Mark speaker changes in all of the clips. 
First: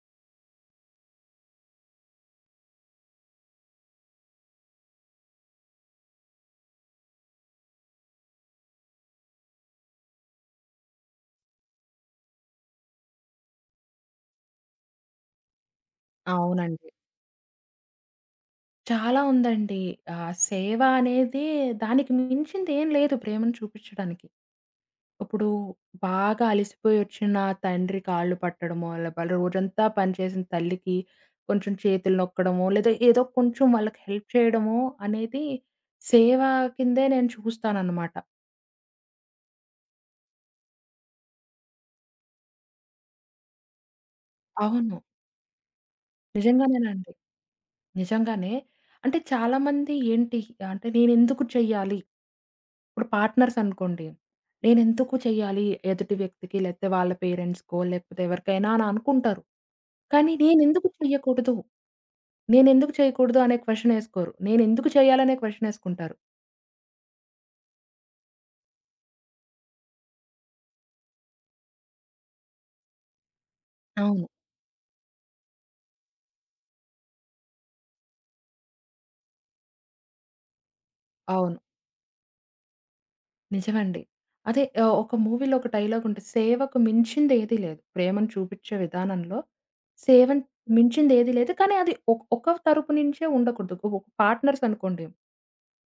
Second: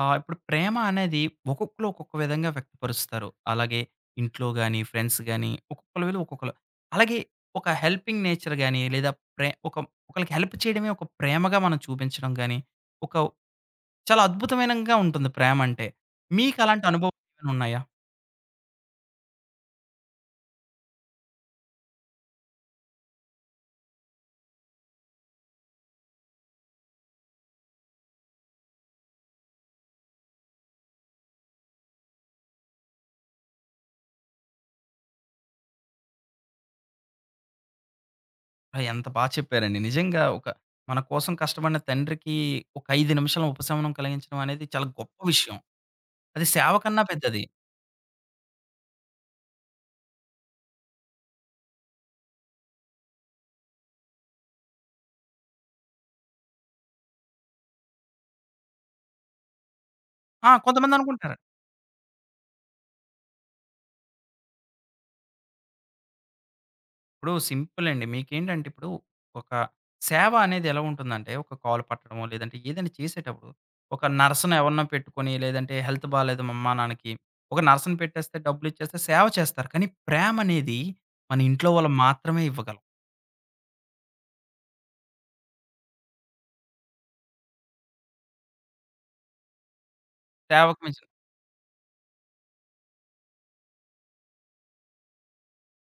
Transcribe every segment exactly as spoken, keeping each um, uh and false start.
Speaker 1: ఆ! ఇప్పుడు ప్రేమ అనేది ఒక్కొక్కళ్ళు ఒక్కొక్క విధంగా వ్యక్తపరుస్తారు. అలాగే ఇంట్లో గాని, ఫ్రెండ్స్ గాని ఒక్కొక్కళ్ళ విలువ ఒక్కొక్కళ్ళు. అలాగే ఒక హెల్పింగ్ నేచర్ గాని లేదా ప్రే ఒక ఒకళ్ళకి హెల్ప్ చేయడమే ఒక ప్రేమగా మనం చూపించడం గాని, ఒక చాలా అద్భుతమైనంగా ఉంటుంది ప్రేమంటే. మీకు అలాంటి
Speaker 2: అవునండి.
Speaker 1: అనుభవం ఏమైనా ఉన్నాయా?
Speaker 2: చాలా ఉందండి. ఆహ్, సేవ అనేది దానికి మించింది ఏం లేదు ప్రేమను చూపిచ్చడానికి. ఇప్పుడు బాగా అలిసిపోయి వచ్చిన తండ్రి కాళ్ళు పట్టడమో, లేపోతే రోజంతా పని చేసిన తల్లికి కొంచెం చేతులు నొక్కడమో, లేదా ఏదో కొంచెం వాళ్ళకి హెల్ప్ చేయడమో అనేది సేవ కిందే నేను చూస్తాననమాట.
Speaker 1: ఆ! ఎంత బా చెప్పారండి. నిజంగా ఒక మన కోసం కష్టపడిన తండ్రికి ఒక ఐదు నిమిషాల ఉపశమనం కలిగించడం అనేది చాలా
Speaker 2: అవును.
Speaker 1: గొప్ప విషయం. అది సేవ కన్నా
Speaker 2: నిజంగానేనండి.
Speaker 1: పెద్దది.
Speaker 2: నిజంగానే. అంటే చాలామంది ఏంటి, అంటే నేనెందుకు చెయ్యాలి? ఇప్పుడు పార్ట్నర్స్ అనుకోండి. నేనెందుకు చెయ్యాలి ఎదుటి వ్యక్తికి, లేతే వాళ్ళ పేరెంట్స్‌కో, లేకపోతే ఎవరికైనా అని అనుకుంటారు. కానీ
Speaker 1: ఆ!
Speaker 2: నేనెందుకు
Speaker 1: కొంతమంది అనుకుంటారు.
Speaker 2: చెయ్యకూడదు? నేనెందుకు చేయకూడదు అనే క్వెషన్ ఏసుకోరు. నేనెందుకు చేయాలనే క్వెషన్ ఏసుకుంటారు.
Speaker 1: ఇప్పుడు సింపుల్ అండి. మీకేంటంటే ఇప్పుడు ఒక సేవ అనేది ఎలా ఉంటుందంటే, ఒక కాలు పట్టడమో, లేదంటే ఏదైనా చేసేటప్పుడు ఒక
Speaker 2: అవును.
Speaker 1: నర్స్‌ని ఎవరినో పెట్టుకొని, లేదంటే హెల్త్ బాలేదు మా అమ్మా, నాన్నకి ఒక నర్స్‌ని పెట్టేస్తే డబ్బులిచ్చేస్తే సేవ చేస్తారు. కానీ ప్రేమ అనేది మన
Speaker 2: అవును.
Speaker 1: ఇంట్లో వాళ్ళు మాత్రమే ఇవ్వగలం.
Speaker 2: నిజమండి. అదే, ఆహ్, ఒక మూవీలో ఒక డైలాగ్ ఉంటది. సేవకు మించిందేది లేదు. ప్రేమను చూపిచ్చే విధానంలో సేవను
Speaker 1: సేవకు మించిన
Speaker 2: మించిందేది లేదు. కానీ అది ఒక ఒక తరపు నుంచే ఉండకూడదు. ఒక పార్ట్నర్స్ అనుకోండి.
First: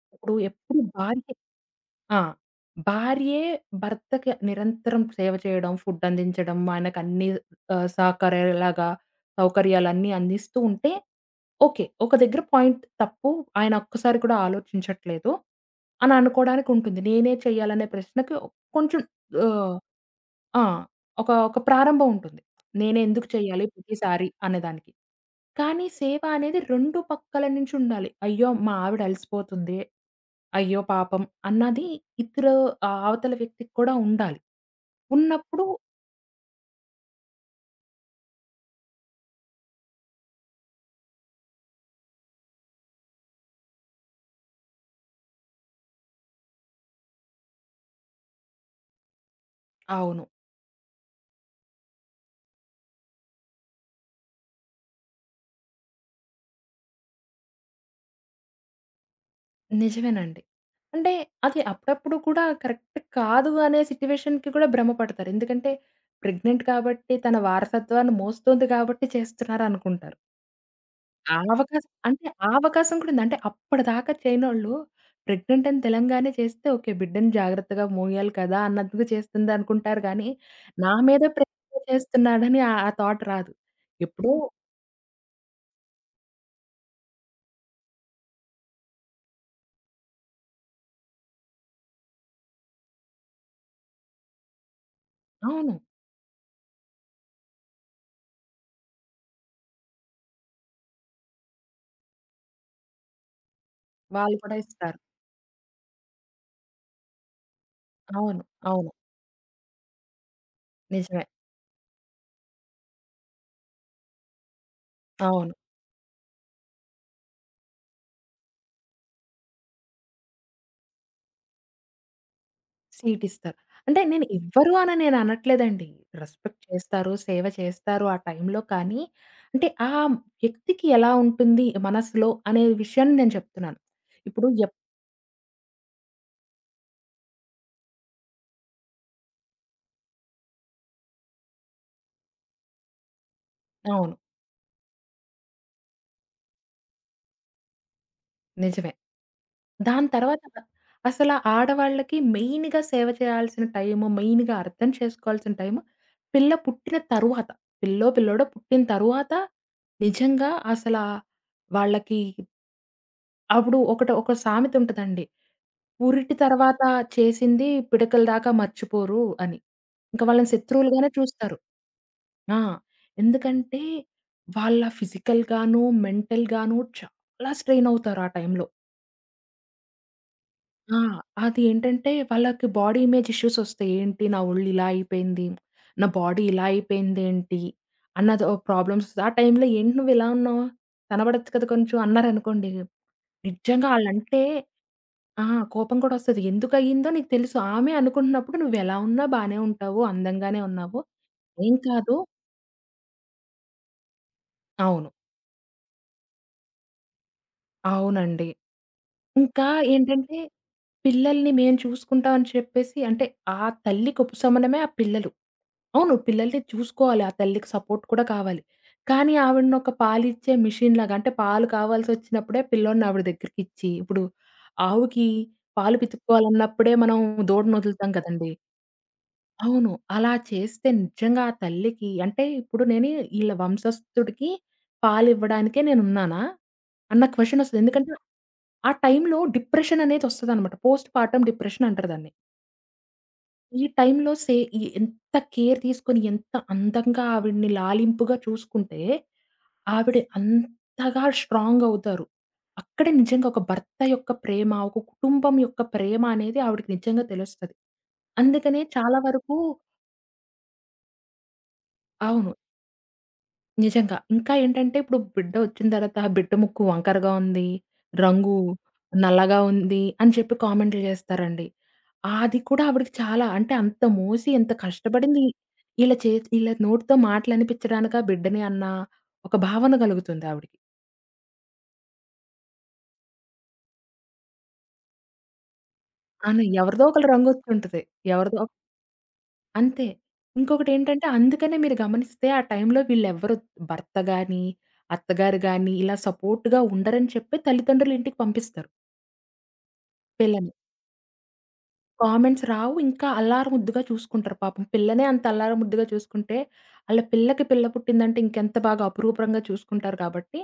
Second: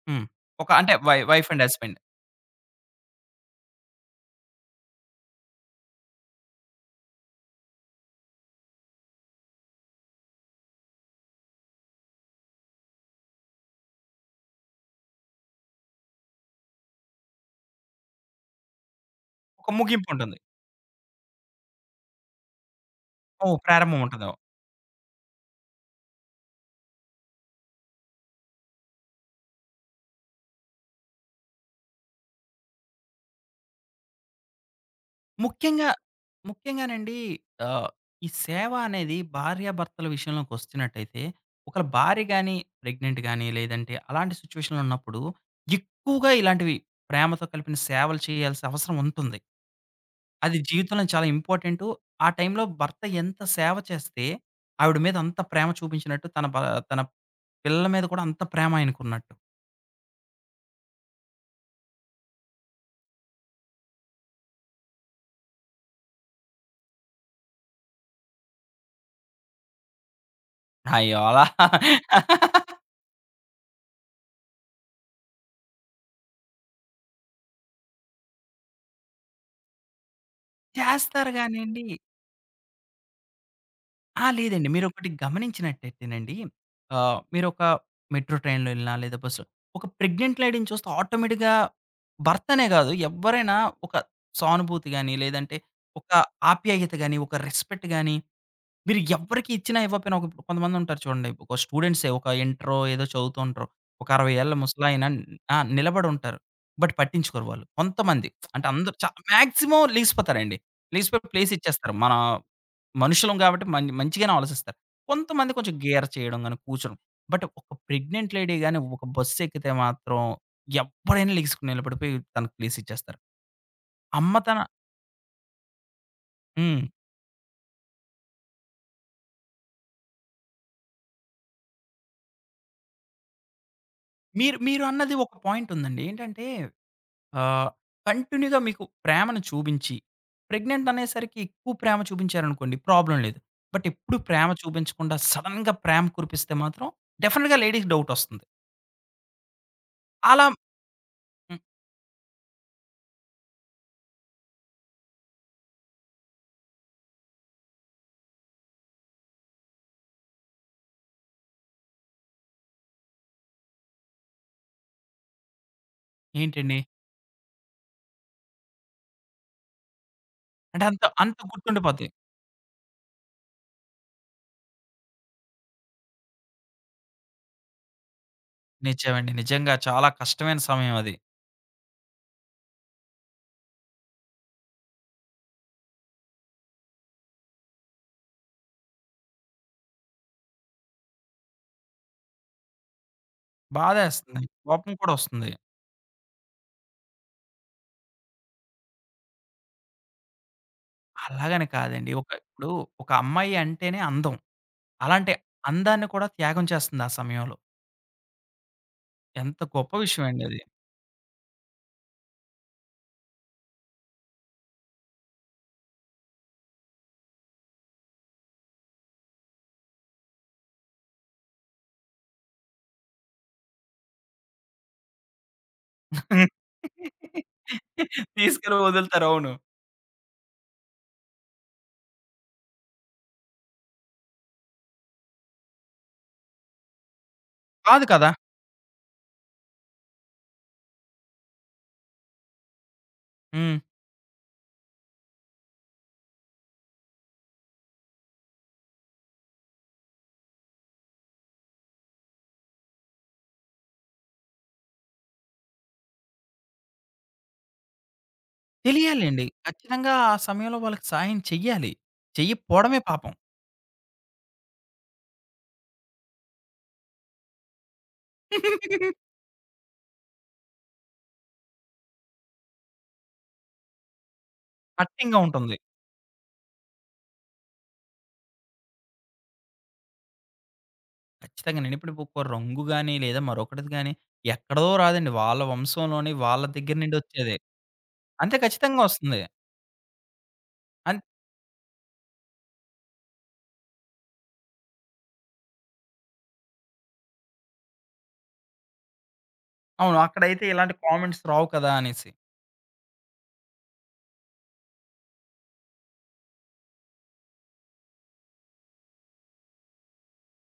Speaker 1: హ్మ్.
Speaker 2: ఇప్పుడు
Speaker 1: ఒక
Speaker 2: ఎప్పుడు
Speaker 1: అంటే వై
Speaker 2: భార్య
Speaker 1: వైఫ్ అండ్ హస్బెండ్
Speaker 2: ఆ! భార్యే భర్తకి నిరంతరం సేవ చేయడం, ఫుడ్ అందించడం, ఆయనకన్నీ ఆహ్, సహకరేలాగా సౌకర్యాలన్నీ అందిస్తూ ఉంటే ఓకే. ఒక దగ్గర పాయింట్ తప్పు. ఆయన ఒక్కసారి కూడా ఆలోచించట్లేదు అని అనుకోవడానికి ఉంటుంది. నేనే చేయాలనే ప్రశ్నకి కొంచెం
Speaker 1: ఒక
Speaker 2: ఆహ్
Speaker 1: ముగింపు ఉంటుంది.
Speaker 2: ఆ! ఒక, ఒక ప్రారంభం ఉంటుంది. నేనెందుకు
Speaker 1: ఓహ్!
Speaker 2: చేయాలి
Speaker 1: ప్రారంభం ఉంటది.
Speaker 2: ప్రతిసారి అనేదానికి. కానీ సేవ అనేది రెండు పక్కల నుంచి ఉండాలి. అయ్యో! మా ఆవిడ అలసిపోతుంది. అయ్యో పాపం! అన్నది ఇతరు ఆహ్, అవతల వ్యక్తికి కూడా ఉండాలి. ఉన్నప్పుడు
Speaker 1: ముఖ్యంగా, ముఖ్యంగానండి ఆహ్, ఈ సేవ అనేది భార్యాభర్తల విషయంలోకొచ్చినట్టయితే, ఒకళ్ళ భార్య గాని, ప్రెగ్నెంట్ గాని, లేదంటే అలాంటి సిట్యుయేషన్‌లో ఉన్నప్పుడు ఎక్కువగా ఇలాంటివి ప్రేమతో కలిపిన సేవలు చేయాల్సిన అవసరం ఉంటుంది.
Speaker 2: అవును.
Speaker 1: అది జీవితంలో చాలా ఇంపార్టెంటు. ఆ టైంలో భర్త ఎంత సేవ చేస్తే, ఆవిడ మీద అంత ప్రేమ చూపించినట్టు, తన బ తన పిల్లల మీద కూడా అంత ప్రేమ ఆయనకున్నట్టు.
Speaker 2: నిజమేనండి. అంటే అది అప్పుడప్పుడు కూడా కరెక్ట్ కాదు అనే సిట్యుయేషన్‌కి కూడా భ్రమ పడతారు. ఎందుకంటే ప్రెగ్నెంట్ కాబట్టి తన వారసత్వాన్ని మోస్తుంది కాబట్టి చేస్తున్నారనుకుంటారు.
Speaker 1: అయ్యో!
Speaker 2: ఆ
Speaker 1: అలా
Speaker 2: అవకాశం, అంటే ఆ అవకాశం కూడా ఉంది. అంటే అప్పటిదాకా చేయనోళ్ళు ప్రెగ్నెంట్ అని తెలంగానే చేస్తే ఓకే. బిడ్డని జాగ్రత్తగా మోయాలి కదా అన్నందుకు చేస్తుందనుకుంటారు గానీ, నా మీద
Speaker 1: చేస్తారు
Speaker 2: ప్రేమతో
Speaker 1: గానండి.
Speaker 2: చేస్తున్నాడని ఆ ఆ థాట్ రాదు.
Speaker 1: ఆ!
Speaker 2: ఎప్పుడో
Speaker 1: లేదండి. మీరొకటి గమనించినట్టయితేనండి, ఆహ్, మీరొక మెట్రో ట్రైన్‌లో ఎళ్ళినా లేదా బస్‌లో ఒక ప్రెగ్నెంట్ లేడీని చూస్తే ఆటోమేటిక్‌గా భర్తనే గాదు, ఎవ్వరైనా ఒక సానుభూతి గాని, లేదంటే
Speaker 2: అవును.
Speaker 1: ఒక ఆప్యాయత గాని, ఒక రెస్పెక్ట్ గాని, మీరు ఎవ్వరికి ఇచ్చినా ఇవ్వకపోయినా ఒక కొంతమందుంటారు చూడండి. ఒక స్టూడెంట్సే ఒక ఇంటరో ఏదో చదువుతూ ఉంటారు. ఒక అరవై
Speaker 2: వాళ్ళు
Speaker 1: ఏళ్ల
Speaker 2: కూడా ఇస్తారు.
Speaker 1: ముసలాయన ఆ! నిలబడుంటారు. బట్ పట్టించుకోరు వాళ్ళు. కొంతమంది
Speaker 2: అవును.
Speaker 1: అంటే
Speaker 2: అవును.
Speaker 1: అందరూ చ మాక్సిమం లెగిసిపోతారండి.
Speaker 2: నిజమే.
Speaker 1: లెగిసిపోయి ప్లేస్ ఇచ్చేస్తారు. మన మనుషులం కాబట్టి మం మంచిగానే ఆలోచిస్తారు.
Speaker 2: అవును.
Speaker 1: కొంతమంది కొంచెం గేర చేయడం గాని, కూర్చోడం. బట్ ఒక ప్రెగ్నెంట్ లేడీ గాని ఒక బస్సు ఎక్కితే మాత్రం ఎవ్వడైనా లెగిసుకొని నిలబడిపోయి తనకి ప్లేస్ ఇచ్చేస్తారు.
Speaker 2: సీట్ ఇస్తారు. అంటే నేను
Speaker 1: అమ్మతన
Speaker 2: ఇవ్వరు అని నేను అనట్లేదండి. రెస్పెక్ట్
Speaker 1: హ్మ్.
Speaker 2: చేస్తారు, సేవ చేస్తారు ఆ టైంలో. కానీ అంటే ఆ వ్యక్తికి ఎలా ఉంటుంది మనసులో అనే విషయాన్ని నేను చెప్తున్నాను. ఇప్పుడు
Speaker 1: మీరు
Speaker 2: ఎప్
Speaker 1: మీరు అన్నది ఒక పాయింట్ ఉందండి. ఏంటంటే ఆహ్, కంటిన్యూ‌గా మీకు ప్రేమను చూపించి, ప్రెగ్నెంట్ అనేసరికి ఎక్కువ ప్రేమ చూపించారనుకోండి ప్రాబ్లమ్ లేదు. బట్
Speaker 2: అవును.
Speaker 1: ఎప్పుడు ప్రేమ చూపించకుండా సడెన్‌గా ప్రేమ కురిపిస్తే మాత్రం డెఫినిట్‌గా లేడీకి డౌట్ వస్తుంది.
Speaker 2: నిజమే. దాని తర్వాత
Speaker 1: అలా
Speaker 2: అసల
Speaker 1: హ్మ్.
Speaker 2: ఆడవాళ్ళకి మెయిన్‌గా సేవ చేయాల్సిన టైము, మెయిన్‌గా అర్థం చేసుకోవాల్సిన టైము పిల్ల పుట్టిన తరువాత. పిల్లో, పిల్లోడో పుట్టిన తరువాత నిజంగా అసల వాళ్ళకి అప్పుడు ఒకటి, ఒక సామెత ఉంటదండి. "ఉరిటి
Speaker 1: ఏంటండి?
Speaker 2: తర్వాత చేసింది పిడకల దాకా మర్చిపోరు" అని. ఇంక వాళ్ళని
Speaker 1: అంటే అంత
Speaker 2: శత్రువులుగానే
Speaker 1: అంత
Speaker 2: చూస్తారు.
Speaker 1: గుర్తుండిపోద్ది.
Speaker 2: ఆ! ఎందుకంటే వాళ్ళ ఫిజికల్‌గాను, మెంటల్‌గాను చాలా స్ట్రెయిన్ అవుతారు ఆ టైంలో.
Speaker 1: నిజమండి. నిజంగా చాలా కష్టమైన సమయం
Speaker 2: ఆ!
Speaker 1: అది.
Speaker 2: అది ఏంటంటే వాళ్ళకి బాడీ ఇమేజ్ ఇష్యూస్ వస్తాయి. ఏంటి నా ఒళ్ళు ఇలా అయిపోయింది. నా బాడీ ఇలా అయిపోయిందేంటి అన్నది ఓ ప్రాబ్లమ్స్. ఆ టైంలో ఏంటి నువ్వు ఇలా ఉన్నావు? కనబడొచ్చు కదా కొంచెం అన్నారనుకోండి. నిజంగా ఆళ్ళంటే
Speaker 1: బాధేస్తుంది. హ్మ్. కోపం కూడా
Speaker 2: ఆ!
Speaker 1: వస్తుంది.
Speaker 2: కోపం కూడా వస్తది. ఎందుకయిందో నీకు తెలుసు. ఆమె అనుకుంటున్నప్పుడు నువ్వు ఎలా ఉన్నా బానే ఉంటావు. అందంగానే ఉన్నావు.
Speaker 1: అలాగని
Speaker 2: ఏం
Speaker 1: కాదండి.
Speaker 2: కాదు.
Speaker 1: ఒక ఇప్పుడు ఒక అమ్మాయి అంటేనే అందం.
Speaker 2: అవును.
Speaker 1: అలాంటి అందాన్ని కూడా త్యాగం చేస్తుంది ఆ సమయంలో.
Speaker 2: అవునండి.
Speaker 1: ఎంత
Speaker 2: ఇంకా
Speaker 1: గొప్ప విషయం
Speaker 2: ఏంటంటే
Speaker 1: అండి అది.
Speaker 2: పిల్లల్ని మేము చూసుకుంటాం అని చెప్పేసి, అంటే ఆ తల్లికి ఉపశమనమే ఆ పిల్లలు. అవును. పిల్లల్ని చూసుకోవాలి. ఆ తల్లికి సపోర్ట్ కూడా కావాలి. కానీ ఆవిడని ఒక పాలిచ్చే మిషన్‌లాగా, అంటే పాలు కావాల్సొచ్చినప్పుడే పిల్లోడిని ఆవిడ దగ్గరికిచ్చి, ఇప్పుడు ఆవుకి పాలు పితుక్కోవాలన్నప్పుడే మనం దూడనొదులుతాం కదండీ!
Speaker 1: తీసుకెళ్ళి వదులుతారు. అవును.
Speaker 2: అవును. అలా చేస్తే నిజంగా ఆ తల్లికి, అంటే ఇప్పుడు నేను ఈళ్ళ వంశస్థుడికి పాలివ్వడానికే నేనున్నానా అన్న క్వెషన్ ఒస్తది.
Speaker 1: కాదు
Speaker 2: ఎందుకంటే
Speaker 1: కదా!
Speaker 2: ఆ టైంలో డిప్రెషన్ అనేదొస్తదనమాట. పోస్ట్ పార్టమ్ డిప్రెషన్ అంటారు దాన్ని.
Speaker 1: హ్మ్.
Speaker 2: ఈ టైంలో సే ఈ ఎంత కేర్ తీసుకొని, ఎంత అందంగా ఆవిడని లాలింపుగా చూసుకుంటే, ఆవిడ అంతగా స్ట్రాంగ్ అవుతారు. అక్కడే నిజంగా ఒక భర్త యొక్క ప్రేమ, ఒక కుటుంబం యొక్క ప్రేమ అనేది ఆవిడకి నిజంగా తెలుస్తది. అందుకనే చాలా
Speaker 1: తెలియాలండి.
Speaker 2: వరకు
Speaker 1: ఖచ్చితంగా ఆ సమయంలో వాళ్ళకి సాయం చెయ్యాలి.
Speaker 2: అవును.
Speaker 1: చెయ్యకపోవడమే పాపం.
Speaker 2: నిజంగా. ఇంకా ఏంటంటే ఇప్పుడు బిడ్డ వచ్చిన తర్వాత ఆ బిడ్డ ముక్కు వంకరగా ఉంది, రంగు నల్లగా ఉంది అని చెప్పి కామెంట్లు చేస్తారండి. అది కూడా ఆవిడకి చాలా, అంటే అంత మోసి ఎంత
Speaker 1: కఠినంగా
Speaker 2: కష్టపడింది
Speaker 1: ఉంటుంది.
Speaker 2: ఈళ్ళ చే ఈళ్ళ నోటితో మాటలనిపించడానికా బిడ్డని అన్న ఒక భావన కలుగుతుంది ఆవిడకి.
Speaker 1: ఖచ్చితంగానండి. ఇప్పుడు ఒక రంగు గాని, లేదా మరొకటిది గాని ఎక్కడదో రాదండి. వాళ్ళ వంశంలోని
Speaker 2: అవును.
Speaker 1: వాళ్ళ దగ్గర
Speaker 2: ఎవరిదో
Speaker 1: నుండి
Speaker 2: ఒకళ్ళ
Speaker 1: వచ్చేదే.
Speaker 2: రంగొచ్చుంటది.
Speaker 1: అంతే
Speaker 2: ఎవరిదో ఒక-
Speaker 1: ఖచ్చితంగా వస్తుంది.
Speaker 2: అంతే.
Speaker 1: అన్
Speaker 2: ఇంకొకటేంటంటే అందుకనే మీరు గమనిస్తే ఆ టైంలో వీళ్ళెవ్వరు, భర్త గాని, అత్తగారు గాని ఇలా సపోర్ట్‌గా ఉండరని చెప్పి తల్లిదండ్రులు ఇంటికి పంపిస్తారు
Speaker 1: అవును. అక్కడైతే
Speaker 2: పిల్లని.
Speaker 1: ఇలాంటి కామెంట్స్ రావు కదా! అనేసి.
Speaker 2: కామెంట్స్ రావు. ఇంకా అల్లారుముద్దుగా చూసుకుంటారు పాపం. పిల్లనే అంత అల్లారుముద్దుగా చూసుకుంటే, ఆళ్ళ పిల్లకి పిల్ల పుట్టిందంటే ఇంకెంత బాగా అపురూపంగా చూసుకుంటారు కాబట్టి,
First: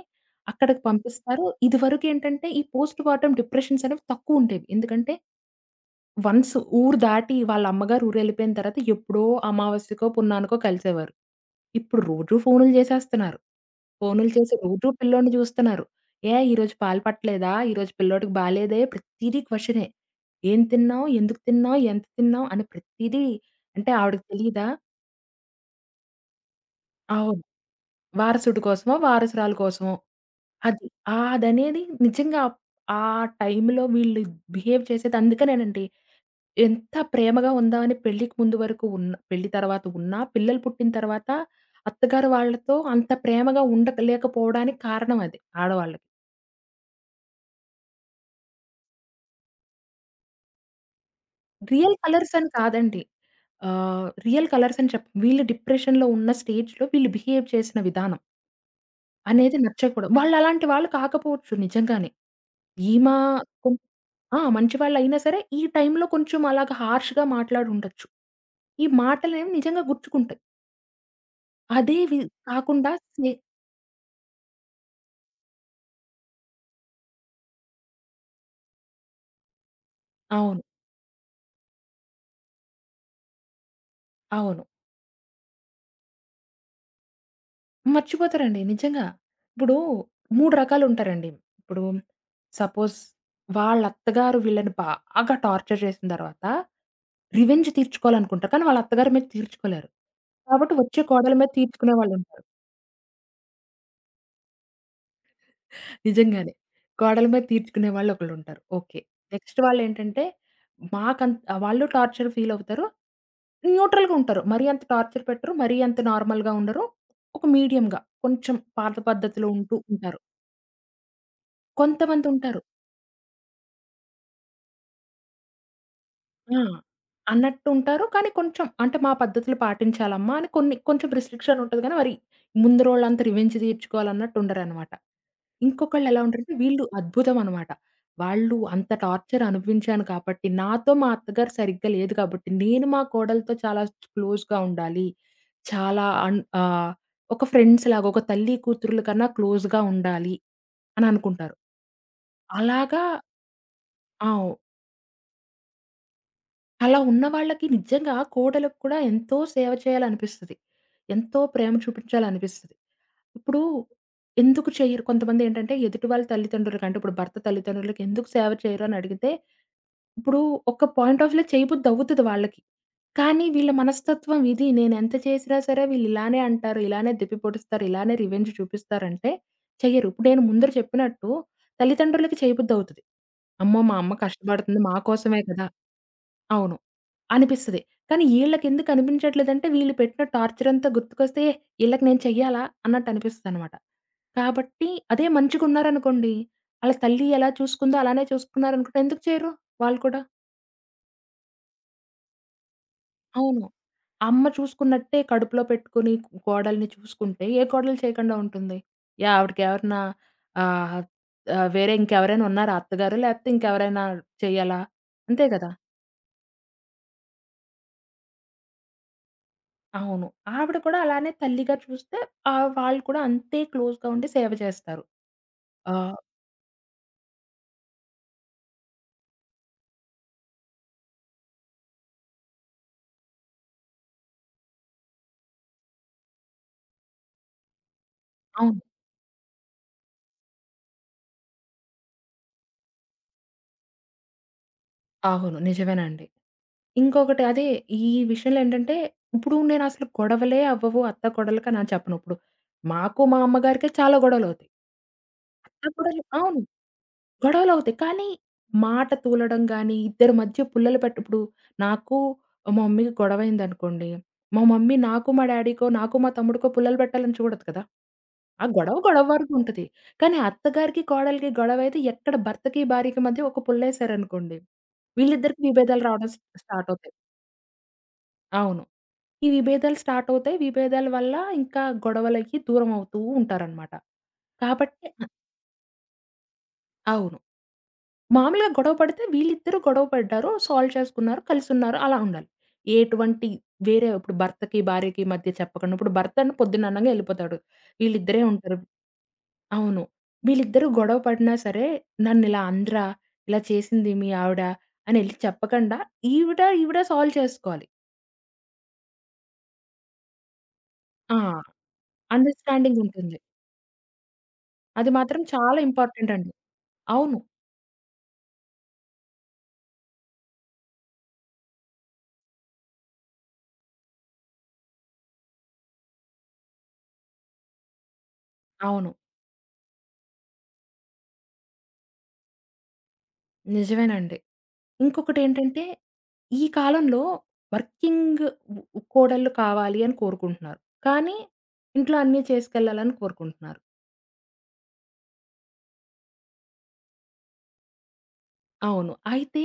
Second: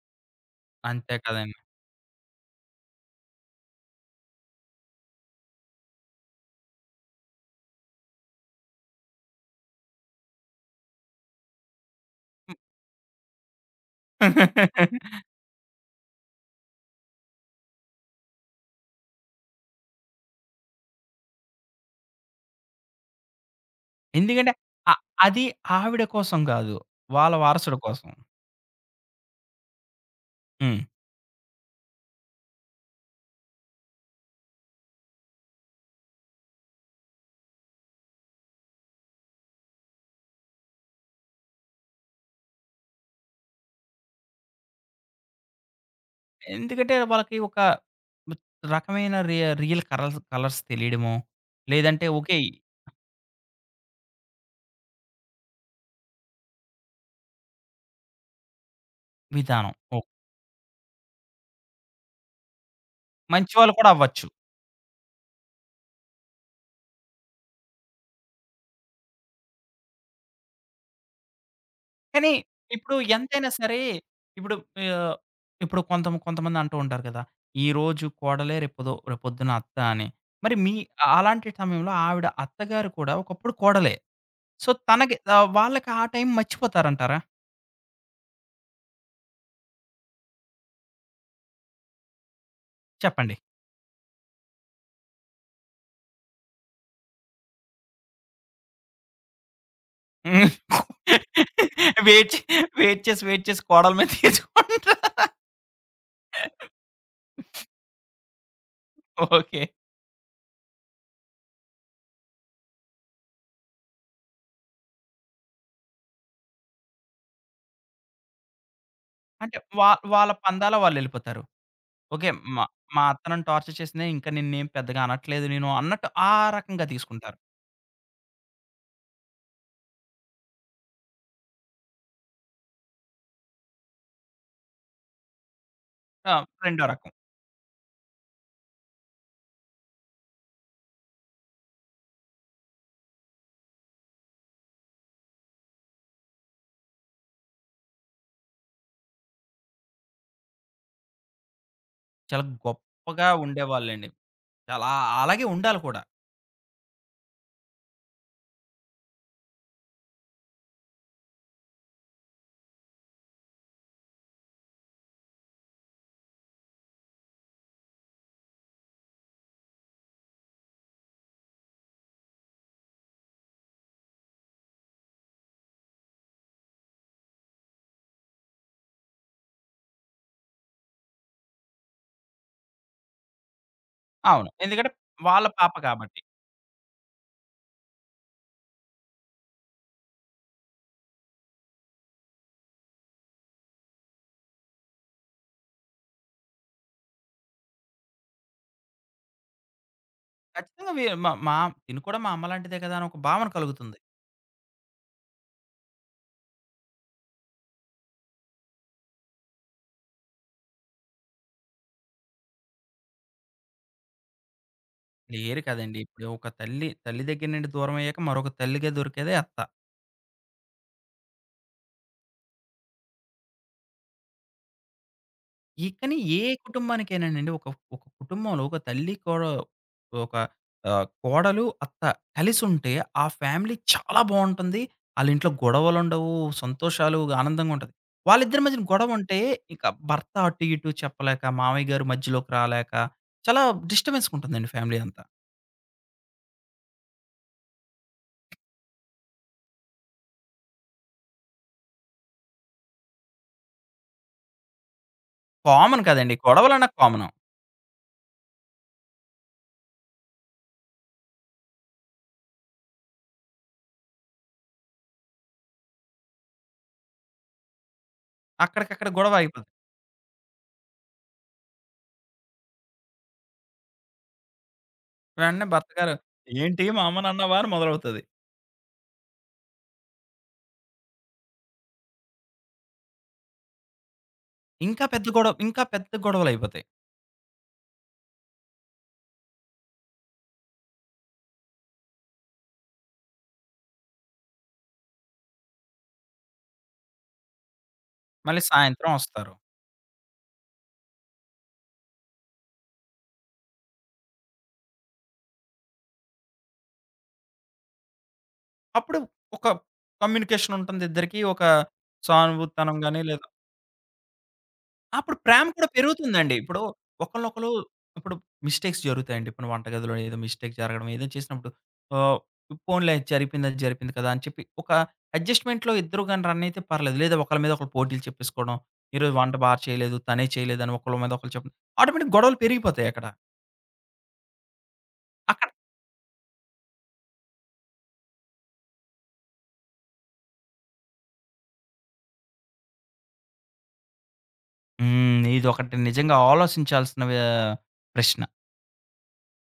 Speaker 2: అక్కడికి
Speaker 1: అంతే
Speaker 2: పంపిస్తారు.
Speaker 1: కదండీ.
Speaker 2: ఇదివరకేంటంటే, ఈ పోస్ట్ పార్టమ్ డిప్రెషన్స్ అనేవి తక్కువుండేవి. ఎందుకంటే, వన్స్ ఊరు దాటి వాళ్ళ అమ్మగారు ఊరెళ్ళిపోయిన తర్వాత ఎప్పుడో అమావాస్యకో, పున్నానికో కలిసేవారు. ఇప్పుడు రోజూ ఫోనులు చేసేస్తున్నారు. ఫోనులు చేసి రోజు పిల్లోడిని చూస్తున్నారు. "ఏ ఈరోజు పాలు పట్టలేదా? ఈరోజు పిల్లోడికి బాలేదే?" ప్రతీదీ క్వెషనే. "ఏం తిన్నావు? ఎందుకు తిన్నావు? ఎంత తిన్నావు?" అని ప్రతీదీ, అంటే ఆవిడకి
Speaker 1: ఎందుకంటే
Speaker 2: తెలీదా?
Speaker 1: అ అది ఆవిడ కోసం కాదు. వాళ్ళ
Speaker 2: అవును.
Speaker 1: వారసుడి కోసం.
Speaker 2: వారసుడి కోసమో, వారసురాలు కోసమో.
Speaker 1: హ్మ్.
Speaker 2: అది. ఆ అదనేది నిజంగా ఆ టైంలో వీళ్ళు బిహేవ్ చేసేది అందుకనేనండి. ఎంత ప్రేమగా ఉందామని పెళ్ళికి ముందు వరకు ఉన్న, పెళ్లి తర్వాత ఉన్నా, పిల్లలు పుట్టిన తర్వాత అత్తగారు వాళ్ళతో అంత ప్రేమగా ఉండలేకపోవడానికి కారణం అది ఆడవాళ్ళకి.
Speaker 1: ఎందుకంటే వాళ్ళకి ఒక రకమైన రి రియల్ కరల్స్ కలర్స్ తెలియడమో,
Speaker 2: రియల్
Speaker 1: లేదంటే
Speaker 2: కలర్స్
Speaker 1: ఓకే.
Speaker 2: అని కాదండి. ఆహ్, రియల్ కలర్స్ అని చెప్పను. వీళ్ళు డిప్రెషన్‌లో ఉన్న స్టేజ్‌లో వీళ్ళు బిహేవ్ చేసిన విధానం అనేది
Speaker 1: విధానం. ఓహ్!
Speaker 2: నచ్చకూడదు. వాళ్ళలాంటి వాళ్ళు కాకపోవచ్చు నిజంగానే. ఈమ
Speaker 1: మంచి
Speaker 2: కొం
Speaker 1: వాళ్ళు కూడా అవ్వచ్చు.
Speaker 2: ఆ! మంచివాళ్ళైనా సరే ఈ టైంలో కొంచెం అలాగా హార్ష్‌గా మాట్లాడుండొచ్చు. ఈ మాటలేమి నిజంగా గుచ్చుకుంటాయి. అదే వి
Speaker 1: కానీ
Speaker 2: కాకుండా
Speaker 1: ఇప్పుడు
Speaker 2: స్నే
Speaker 1: ఎంతైనా సరే, ఇప్పుడు ఆహ్, ఇప్పుడు కొంత కొంతమంది అంటూ ఉంటారు కదా! ఈరోజు కోడలే రేపొదో రేపొద్దున అత్త అని. మరి
Speaker 2: అవును.
Speaker 1: మీ అలాంటి సమయంలో ఆవిడ అత్తగారు కూడా ఒకప్పుడు కోడలే.
Speaker 2: అవును.
Speaker 1: సో, తనకి ఆహ్, వాళ్ళకి ఆ టైం మర్చిపోతారంటారా?
Speaker 2: మర్చిపోతారండి. నిజంగా. ఇప్పుడు మూడు రకాలుంటారండి. ఇప్పుడు సపోజ్
Speaker 1: చెప్పండి.
Speaker 2: వాళ్ళ అత్తగారు వీళ్ళని బాగా టార్చర్ చేసిన తర్వాత రివెంజ్ తీర్చుకోవాలనుకుంటారు. కానీ వాళ్ళ అత్తగారి మీద తీర్చుకోలేరు.
Speaker 1: ఉమ్.
Speaker 2: కాబట్టి వచ్చే కోడల మీద తీర్చుకునే
Speaker 1: వెయిట్ చే
Speaker 2: వాళ్ళుంటారు.
Speaker 1: వెయిట్ చేసి, వెయిట్ చేసి కోడల మీద తీసుకుంటారా?
Speaker 2: నిజంగానే. కోడల మీద తీర్చుకునే వాళ్ళు ఒకళ్ళుంటారు. ఓకే. Next
Speaker 1: okay.
Speaker 2: వాళ్ళేంటంటే మాకం వాళ్ళు టార్చర్ ఫీల్ అవుతారు. న్యూట్రల్‌గా ఉంటారు. మరీ అంత టార్చర్ పెట్టరు. మరీ అంత నార్మల్‌గా ఉండరు. ఒక మీడియం‌గా కొంచెం పాత పద్ధతిలో
Speaker 1: అంటే
Speaker 2: ఉంటూ
Speaker 1: వా
Speaker 2: ఉంటారు.
Speaker 1: వాళ్ళ పందాల వాళ్ళెళ్ళిపోతారు. ఓకే.
Speaker 2: కొంతమందుంటారు.
Speaker 1: మా మా అత్త నన్ను టార్చర్ చేసిందే, ఇంకా నిన్నేం పెద్దగా అనట్లేదు నేను అన్నట్టు ఆ
Speaker 2: ఆ!
Speaker 1: రకంగా తీసుకుంటారు.
Speaker 2: అన్నట్టుంటారు. కానీ కొంచెం, అంటే మా పద్ధతులు పాటించాలమ్మా అని కొన్ని కొంచెం రిస్ట్రిక్షన్ ఉంటది గానీ, మరి ముందురోళ్ళంత రివెంజ్ తీర్చుకోవాలన్నట్టు ఉండరనమాట. ఇంకొకళ్ళెలా
Speaker 1: ఆ!
Speaker 2: ఉంటారంటే వీళ్ళు
Speaker 1: రెండో రకం.
Speaker 2: అద్భుతం అనమాట. వాళ్ళు అంత టార్చర్ అనుభవించాను కాబట్టి, నాతో మా అత్తగారు సరిగ్గా లేదు కాబట్టి, నేను మా కోడలతో చాలా క్లోజ్‌గా ఉండాలి. చాలా అన్ ఆహ్, ఒక ఫ్రెండ్స్ లాగా, ఒక తల్లి కూతుర్ల కన్నా క్లోజ్‌గా ఉండాలి అని అనుకుంటారు.
Speaker 1: చాలా
Speaker 2: అలాగా
Speaker 1: గొప్పగా ఉండేవాళ్ళండి.
Speaker 2: ఆ!
Speaker 1: చాలా అలాగే ఉండాలి కూడా.
Speaker 2: అలా ఉన్న వాళ్ళకి నిజంగా కోడలికి కూడా ఎంతో సేవ చేయాలనిపిస్తది. ఎంతో ప్రేమ చూపించాలనిపిస్తది. ఇప్పుడు ఎందుకు చెయ్యరు? కొంతమందేంటంటే ఎదుటి వాళ్ళ తల్లిదండ్రులకంటే ఇప్పుడు భర్త తల్లిదండ్రులకి ఎందుకు సేవ చేయరు అని అడిగితే ఇప్పుడు ఒక పాయింట్ ఆఫ్ వ్యూలో చేయబుద్ధి అవుతది వాళ్ళకి. కానీ వీళ్ళ మనస్తత్వం ఇది. నేనెంత చేసినా సరే వీళ్ళిలానే అంటారు, ఇలానే దెప్పి పొడుస్తారు, ఇలానే రివెంజ్ చూపిస్తారంటే చెయ్యరు. ఇప్పుడు నేను ముందర చెప్పినట్టు తల్లిదండ్రులకి చేయబుద్ధవుతది. అమ్మో! మా అమ్మ
Speaker 1: అవును.
Speaker 2: కష్టపడుతుంది
Speaker 1: ఎందుకంటే
Speaker 2: మా కోసమే
Speaker 1: వాళ్ళ
Speaker 2: కదా!
Speaker 1: పాప కాబట్టి.
Speaker 2: అవును. అనిపిస్తది. కానీ ఈళ్ళకెందుకు అనిపించట్లేదంటే వీళ్ళు పెట్టిన టార్చర్ అంతా గుర్తుకొస్తే ఈళ్ళకి నేను చెయ్యాలా అన్నట్టు అనిపిస్తదనమాట. కాబట్టి అదే మంచిగున్నారనుకోండి, ఆళ్ళ తల్లి ఎలా చూసుకుందో అలానే చూసుకున్నారనుకుంటే ఎందుకు చేయరు వాళ్ళు కూడా?
Speaker 1: ఖచ్చితంగా వీ మా మా తిను కూడా మా అమ్మలాంటిదే కదా! అని ఒక భావన
Speaker 2: అవును.
Speaker 1: కలుగుతుంది.
Speaker 2: అమ్మ చూసుకున్నట్టే కడుపులో పెట్టుకొని కోడల్ని చూసుకుంటే, ఏ కోడలు చేయకుండా ఉంటుంది? యాహ్! ఆవిడకెవరన్నా ఆహ్, ఆహ్, వేరే ఇంకెవరైనా ఉన్నారా అత్తగారు? లేపోతే ఇంకెవరైనా చెయ్యాలా? అంతే
Speaker 1: లేరు
Speaker 2: గదా!
Speaker 1: కదండీ! ఇప్పుడు ఒక తల్లి, తల్లి దగ్గర నుండి దూరమయ్యాక మరొక తల్లిగా దొరికేదే అత్త.
Speaker 2: అవును. ఆవిడ కూడా అలానే తల్లిగా చూస్తే ఆహ్, వాళ్ళు కూడా అంతే క్లోజ్‌గా ఉండి సేవ చేస్తారు.
Speaker 1: ఈ
Speaker 2: ఆ!
Speaker 1: కానీ ఏ కుటుంబానికేనండి ఒక, ఒక కుటుంబంలో ఒక తల్లి, కోడ ఒక ఆహ్, కోడలు, అత్త కలిసుంటే ఆ ఫ్యామిలీ చాలా బావుంటుంది. ఆళ్ళింట్లో గొడవలుండవు, సంతోషాలు, ఆనందంగా ఉంటది. వాళ్ళిద్దరి
Speaker 2: అవును.
Speaker 1: మధ్యన గొడవుంటే ఇక భర్త అటు ఇటు చెప్పలేక, మామయ్య గారు మధ్యలోకి రాలేక చాలా డిస్టర్బెన్స్‌గా ఉంటుందండి ఫ్యామిలీ అంతా.
Speaker 2: అవును. నిజమేనండి. ఇంకొకటి అదే ఈ విషయంలో ఏంటంటే, ఇప్పుడు నేనసలు గొడవలే అవ్వవు అత్త, కోడళ్ళకని అని చెప్పను. ఇప్పుడు మాకు మా అమ్మగారికే చాలా గొడవలవుతాయి. అత్త
Speaker 1: కామన్
Speaker 2: కోడలు
Speaker 1: కదండీ!
Speaker 2: అవును.
Speaker 1: గొడవలన్నా కామను.
Speaker 2: గొడవలవుతాయి. కానీ మాట తూలడం గానీ, ఇద్దరి మధ్య పుల్లలు పెట్ట ఇప్పుడు నాకు మా మమ్మీకి గొడవయిందనుకోండి, మా మమ్మీ నాకు, మా డ్యాడీకో, నాకు మా తమ్ముడికో పుల్లలు పెట్టాలని చూడదు కదా! ఆ గొడవ
Speaker 1: అక్కడికక్కడ
Speaker 2: గొడవ
Speaker 1: గొడవ
Speaker 2: వరకు
Speaker 1: ఆగిపోద్ది.
Speaker 2: ఉంటది. కానీ అత్తగారికి, కోడలికి గొడవయితే ఎక్కడ భర్తకి, భార్యకి మధ్య ఒక పుల్లేశారనుకోండి వీళ్ళిద్దరికీ
Speaker 1: వెంటనే భర్త
Speaker 2: విభేదాలు
Speaker 1: గారు,
Speaker 2: రావడం స్
Speaker 1: "ఏంటి
Speaker 2: స్టార్ట్
Speaker 1: మా
Speaker 2: అవుతాయి.
Speaker 1: అమ్మనన్నావా?" అని మొదలవుతది.
Speaker 2: అవును. ఈ విభేదాలు స్టార్ట్ అవుతాయి. విభేదాల వల్ల ఇంకా గొడవలకి దూరం అవుతూ ఉంటారనమాట.
Speaker 1: ఇంకా
Speaker 2: కాబట్టి అ
Speaker 1: పెద్ద గొడవ ఇంకా పెద్ద గొడవలయిపోతాయి.
Speaker 2: అవును. మామూలుగా గొడవ పడితే వీళ్ళిద్దరూ గొడవ పడ్డారు. సాల్వ్ చేసుకున్నారు. కలిసున్నారు. అలా ఉండాలి. ఎటువంటి వేరే ఇప్పుడు భర్తకి, భార్యకి మధ్య చెప్పకుండా ఇప్పుడు భర్త అన్న పొద్దున్న అనంగా ఎళ్ళిపోతాడు. వీళ్ళిద్దరే
Speaker 1: మళ్ళీ
Speaker 2: ఉంటారు.
Speaker 1: సాయంత్రం ఒస్తారు.
Speaker 2: అవును. వీళ్ళిద్దరూ గొడవ పడినా సరే నన్నిలా అనరా, ఇలా చేసింది మీ ఆవిడ అని ఎళ్లి చెప్పకుండా ఈవిడ, ఈవిడ సాల్వ్ చేసుకోవాలి.
Speaker 1: అప్పుడు ఒక కమ్యూనికేషన్ ఉంటుంది
Speaker 2: ఆ!
Speaker 1: ఇద్దరికీ. ఒక సానుభూతితనం
Speaker 2: అండర్‌స్టాండింగ్
Speaker 1: గాని
Speaker 2: ఉంటుంది.
Speaker 1: లేదా
Speaker 2: అది
Speaker 1: అప్పుడు
Speaker 2: మాత్రం
Speaker 1: ప్రేమ
Speaker 2: చాలా
Speaker 1: కూడా
Speaker 2: ఇంపార్టెంట్ అండి.
Speaker 1: పెరుగుతుందండి. ఇప్పుడు
Speaker 2: అవును.
Speaker 1: ఒకళ్ళొకళ్ళు ఇప్పుడు మిస్టేక్స్ జరుగుతాయండి. ఇప్పుడు వంటగదిలో ఏదో మిస్టేక్ జరగడం, ఏదో చేసినప్పుడు ఆహ్, పోనీలే జరిపింది అది జరిపింది కదా! అని చెప్పి ఒక అడ్జస్ట్‌మెంట్‌లో ఇద్దరు గాని రన్ అయితే పర్లేదు. లేదా ఒకళ్ళ మీద ఒకళ్ళు పోటీలు చెప్పేసుకోవడం.
Speaker 2: అవును.
Speaker 1: ఈరోజు వంట బా చేయలేదు, తనే చేయలేదని ఒకళ్ళ మీద ఒకళ్ళు చెప్పడం. ఆటోమేటిక్ గొడవలు పెరిగిపోతాయి అక్కడ.
Speaker 2: నిజమేనండి.
Speaker 1: అక్కడ
Speaker 2: ఇంకొకటేంటంటే, ఈ కాలంలో వర్కింగ్ వ్ కోడళ్ళు కావాలి అని కోరుకుంటున్నారు. కానీ ఇంట్లో అన్నీ చేసుకెళ్ళాలని కోరుకుంటున్నారు.
Speaker 1: హ్మ్. ఇదొకటి నిజంగా ఆలోచించాల్సిన ఆహ్, ప్రశ్న.
Speaker 2: అవును. అయితే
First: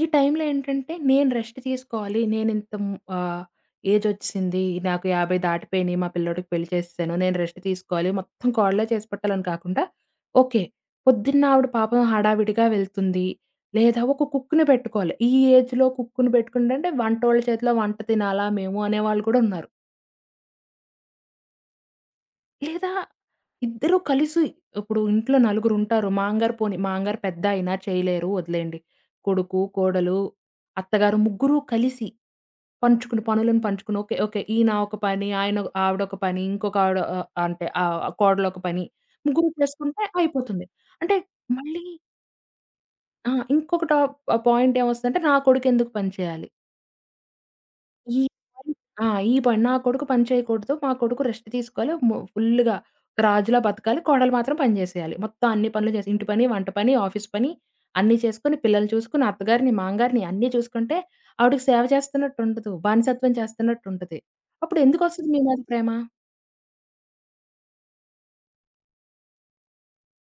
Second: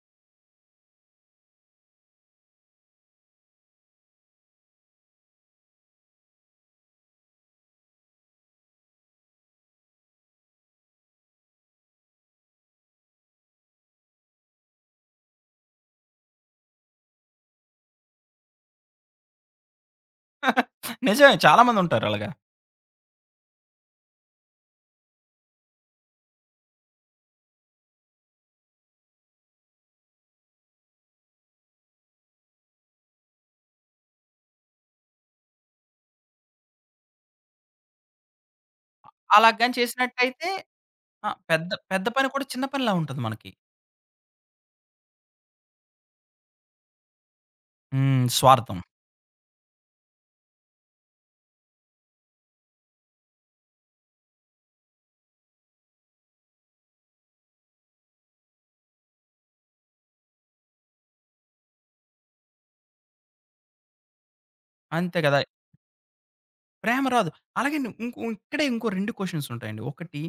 Speaker 2: ఈ టైంలో ఏంటంటే, నేను రెస్ట్ తీసుకోవాలి. నేనింత హ్మ్, ఆహ్, ఏజొచ్చేసింది. నాకు యాభై దాటిపోయినియి. మా పిల్లోడికి పెళ్లి చేసేసాను. నేను రెస్ట్ తీసుకోవాలి. మొత్తం కోడలే చేసి పెట్టాలని కాకుండా, ఓకే. పొద్దున్న ఆవిడ పాపం హడావిడిగా వెళ్తుంది. లేదా ఒక కుక్‌ని పెట్టుకోవాలి. ఈ ఏజ్‌లో కుక్‌ని పెట్టుకుంటే వంటోళ్ళ చేతిలో వంట తినాలా మేము అనేవాళ్ళు కూడా ఉన్నారు.
Speaker 1: నిజమే చాలా మందుంటారు అలాగా.
Speaker 2: లేదా ఇద్దరూ కలిసి ఇప్పుడు ఇంట్లో నలుగురుంటారు. మా అంగారు పోనీ మా అంగారు పెద్దాయన చేయలేరు వదిలేయండి. కొడుకు, కోడలు, అత్తగారు ముగ్గురు కలిసి పంచుకుని పనులను పంచుకుని ఓకే. ఓకే. ఈయన ఒక పని, ఆయన ఆవిడొక పని, ఇంకొక ఆవిడ ఆహ్, అంటే ఆహ్, కోడలొక పని.
Speaker 1: అలా
Speaker 2: ముగ్గురు
Speaker 1: గాని
Speaker 2: చేసుకుంటే
Speaker 1: చేసినట్టయితే
Speaker 2: అయిపోతుంది. అంటే
Speaker 1: ఆ! పెద్ద
Speaker 2: మళ్ళీ
Speaker 1: పెద్ద పని కూడా చిన్న పనిలా ఉంటది
Speaker 2: ఆ!
Speaker 1: మనకి.
Speaker 2: ఇంకొకటి ఆహ్, పాయింట్ ఏమొస్తదంటే నా కొడుకెందుకు పని చేయాలి? ఈ
Speaker 1: హ్మ్.
Speaker 2: పని
Speaker 1: స్వార్థం.
Speaker 2: ఆ! ఈ పని నా కొడుకు పని చేయకూడదు. మా కొడుకు రెస్ట్ తీసుకోవాలి. మొ ఫుల్లుగా రాజులా బతకాలి. కోడలు మాత్రం పని జేసేయాలి. మొత్తం అన్ని పనులు చేసి ఇంటి పని, వంట పని, ఆఫీస్ పని అన్నీ చేసుకొని, పిల్లల్ని చూసుకొని, అత్తగారిని, మామగారిని అన్నీ చూసుకుంటే ఆవిడకి సేవ చేస్తున్నట్టుండదు. బానిసత్వం చేస్తున్నట్టుంటది. అప్పుడు
Speaker 1: అంతే
Speaker 2: ఎందుకొస్తది
Speaker 1: కదా!
Speaker 2: మీ మీద ప్రేమ?
Speaker 1: ప్రేమ రాదు. అలాగే ను- ఇంకో ఇక్కడే ఇంకో రెండు క్వెషన్స్ ఉంటాయండి. ఒకటి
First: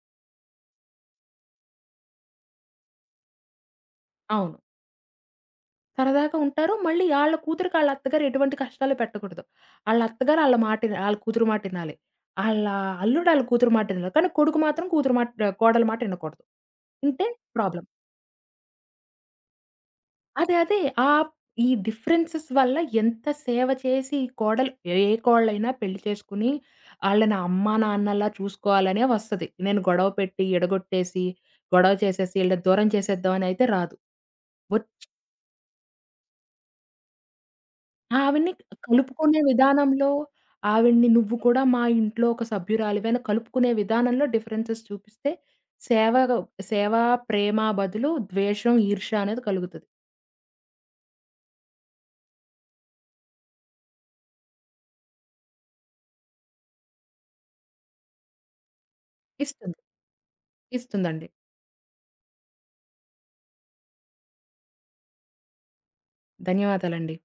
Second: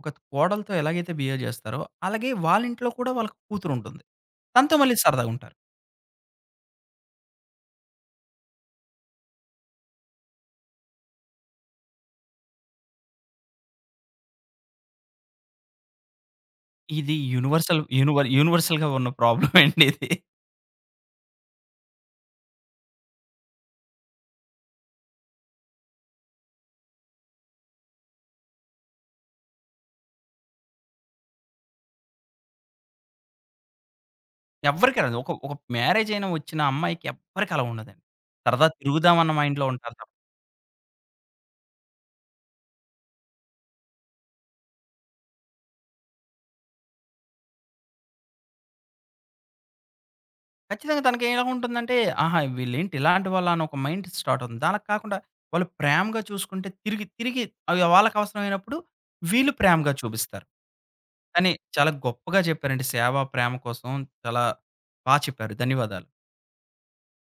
Speaker 1: ఒక కోడలతో ఎలాగైతే బిహేవ్ చేస్తారో, అలాగే వాళ్ళ ఇంట్లో కూడా వాళ్ళకి కూతురుంటుంది.
Speaker 2: అవును.
Speaker 1: తనతో మళ్ళీ సరదాగుంటారు.
Speaker 2: సరదాగా ఉంటారు. మళ్ళీ ఆళ్ళ కూతురికి ఆళ్ళ అత్తగారు ఎటువంటి కష్టాలు పెట్టకూడదు. ఆళ్ళ అత్తగారు ఆళ్ళ మాట ఇన ఆళ్ళ కూతురు మాట ఇనాలి. ఆళ్ళ అల్లుడు ఆళ్ళ కూతురు మాట ఇనాలి. కానీ కొడుకు మాత్రం కూతురు మాట కోడలు మాట ఇనకూడదు.
Speaker 1: ఇది
Speaker 2: ఇంతే
Speaker 1: యూనివర్సల్
Speaker 2: ప్రాబ్లమ్.
Speaker 1: యూనివర్ యూనివర్సల్‌గా ఉన్న ప్రాబ్లమ్ అండి ఇది.
Speaker 2: అదే అదే ఆహ్, ఈ డిఫరెన్సెస్ వల్ల ఎంత సేవ చేసి ఈ కోడలు ఏ కోడలైనా పెళ్లి చేసుకొని ఆళ్ళని అమ్మా, నాన్నలా చూసుకోవాలనే వస్తది. నేను గొడవ పెట్టి, ఎడగొట్టేసి, గొడవ చేసేసి ఈళ్ళని దూరం చేసేద్దాం అని అయితే రాదు.
Speaker 1: ఎవ్వరికీ రాదు. ఒక ఒక మ్యారేజ్ అయిన వచ్చిన అమ్మాయికి ఎవ్వరికీ అలా ఉండదండి.
Speaker 2: ఆవిడని
Speaker 1: సరదా తిరుగుదాం అన్న
Speaker 2: కలుపుకునే
Speaker 1: మైండ్‌లో ఉంటారు.
Speaker 2: విధానంలో, ఆవిడని నువ్వు కూడా మా ఇంట్లో ఒక సభ్యురాలివే అని కలుపుకునే విధానంలో డిఫరెన్సెస్ చూపిస్తే, సేవగ సేవ, ప్రేమ బదులు ద్వేషం, ఈర్ష్య అనేది కలుగుతది.
Speaker 1: ఖచ్చితంగా తనకేలా ఉంటుందంటే, ఆహా! వీళ్ళేంటి ఇలాంటి వాళ్ళా అని ఒక మైండ్ స్టార్ట్ అవుతుంది. అలా కాకుండా వాళ్ళు ప్రేమగా చూసుకుంటే తిరిగి, తిరిగి అవి వాళ్ళకవసరమైనప్పుడు వీళ్ళు
Speaker 2: ఇస్తుంది.
Speaker 1: ప్రేమగా చూపిస్తారు.
Speaker 2: ఇస్తుందండి.
Speaker 1: కానీ చాలా గొప్పగా చెప్పారండి. సేవ, ప్రేమ కోసం చాలా బా చెప్పారు. ధన్యవాదాలు.
Speaker 2: ధన్యవాదాలండి.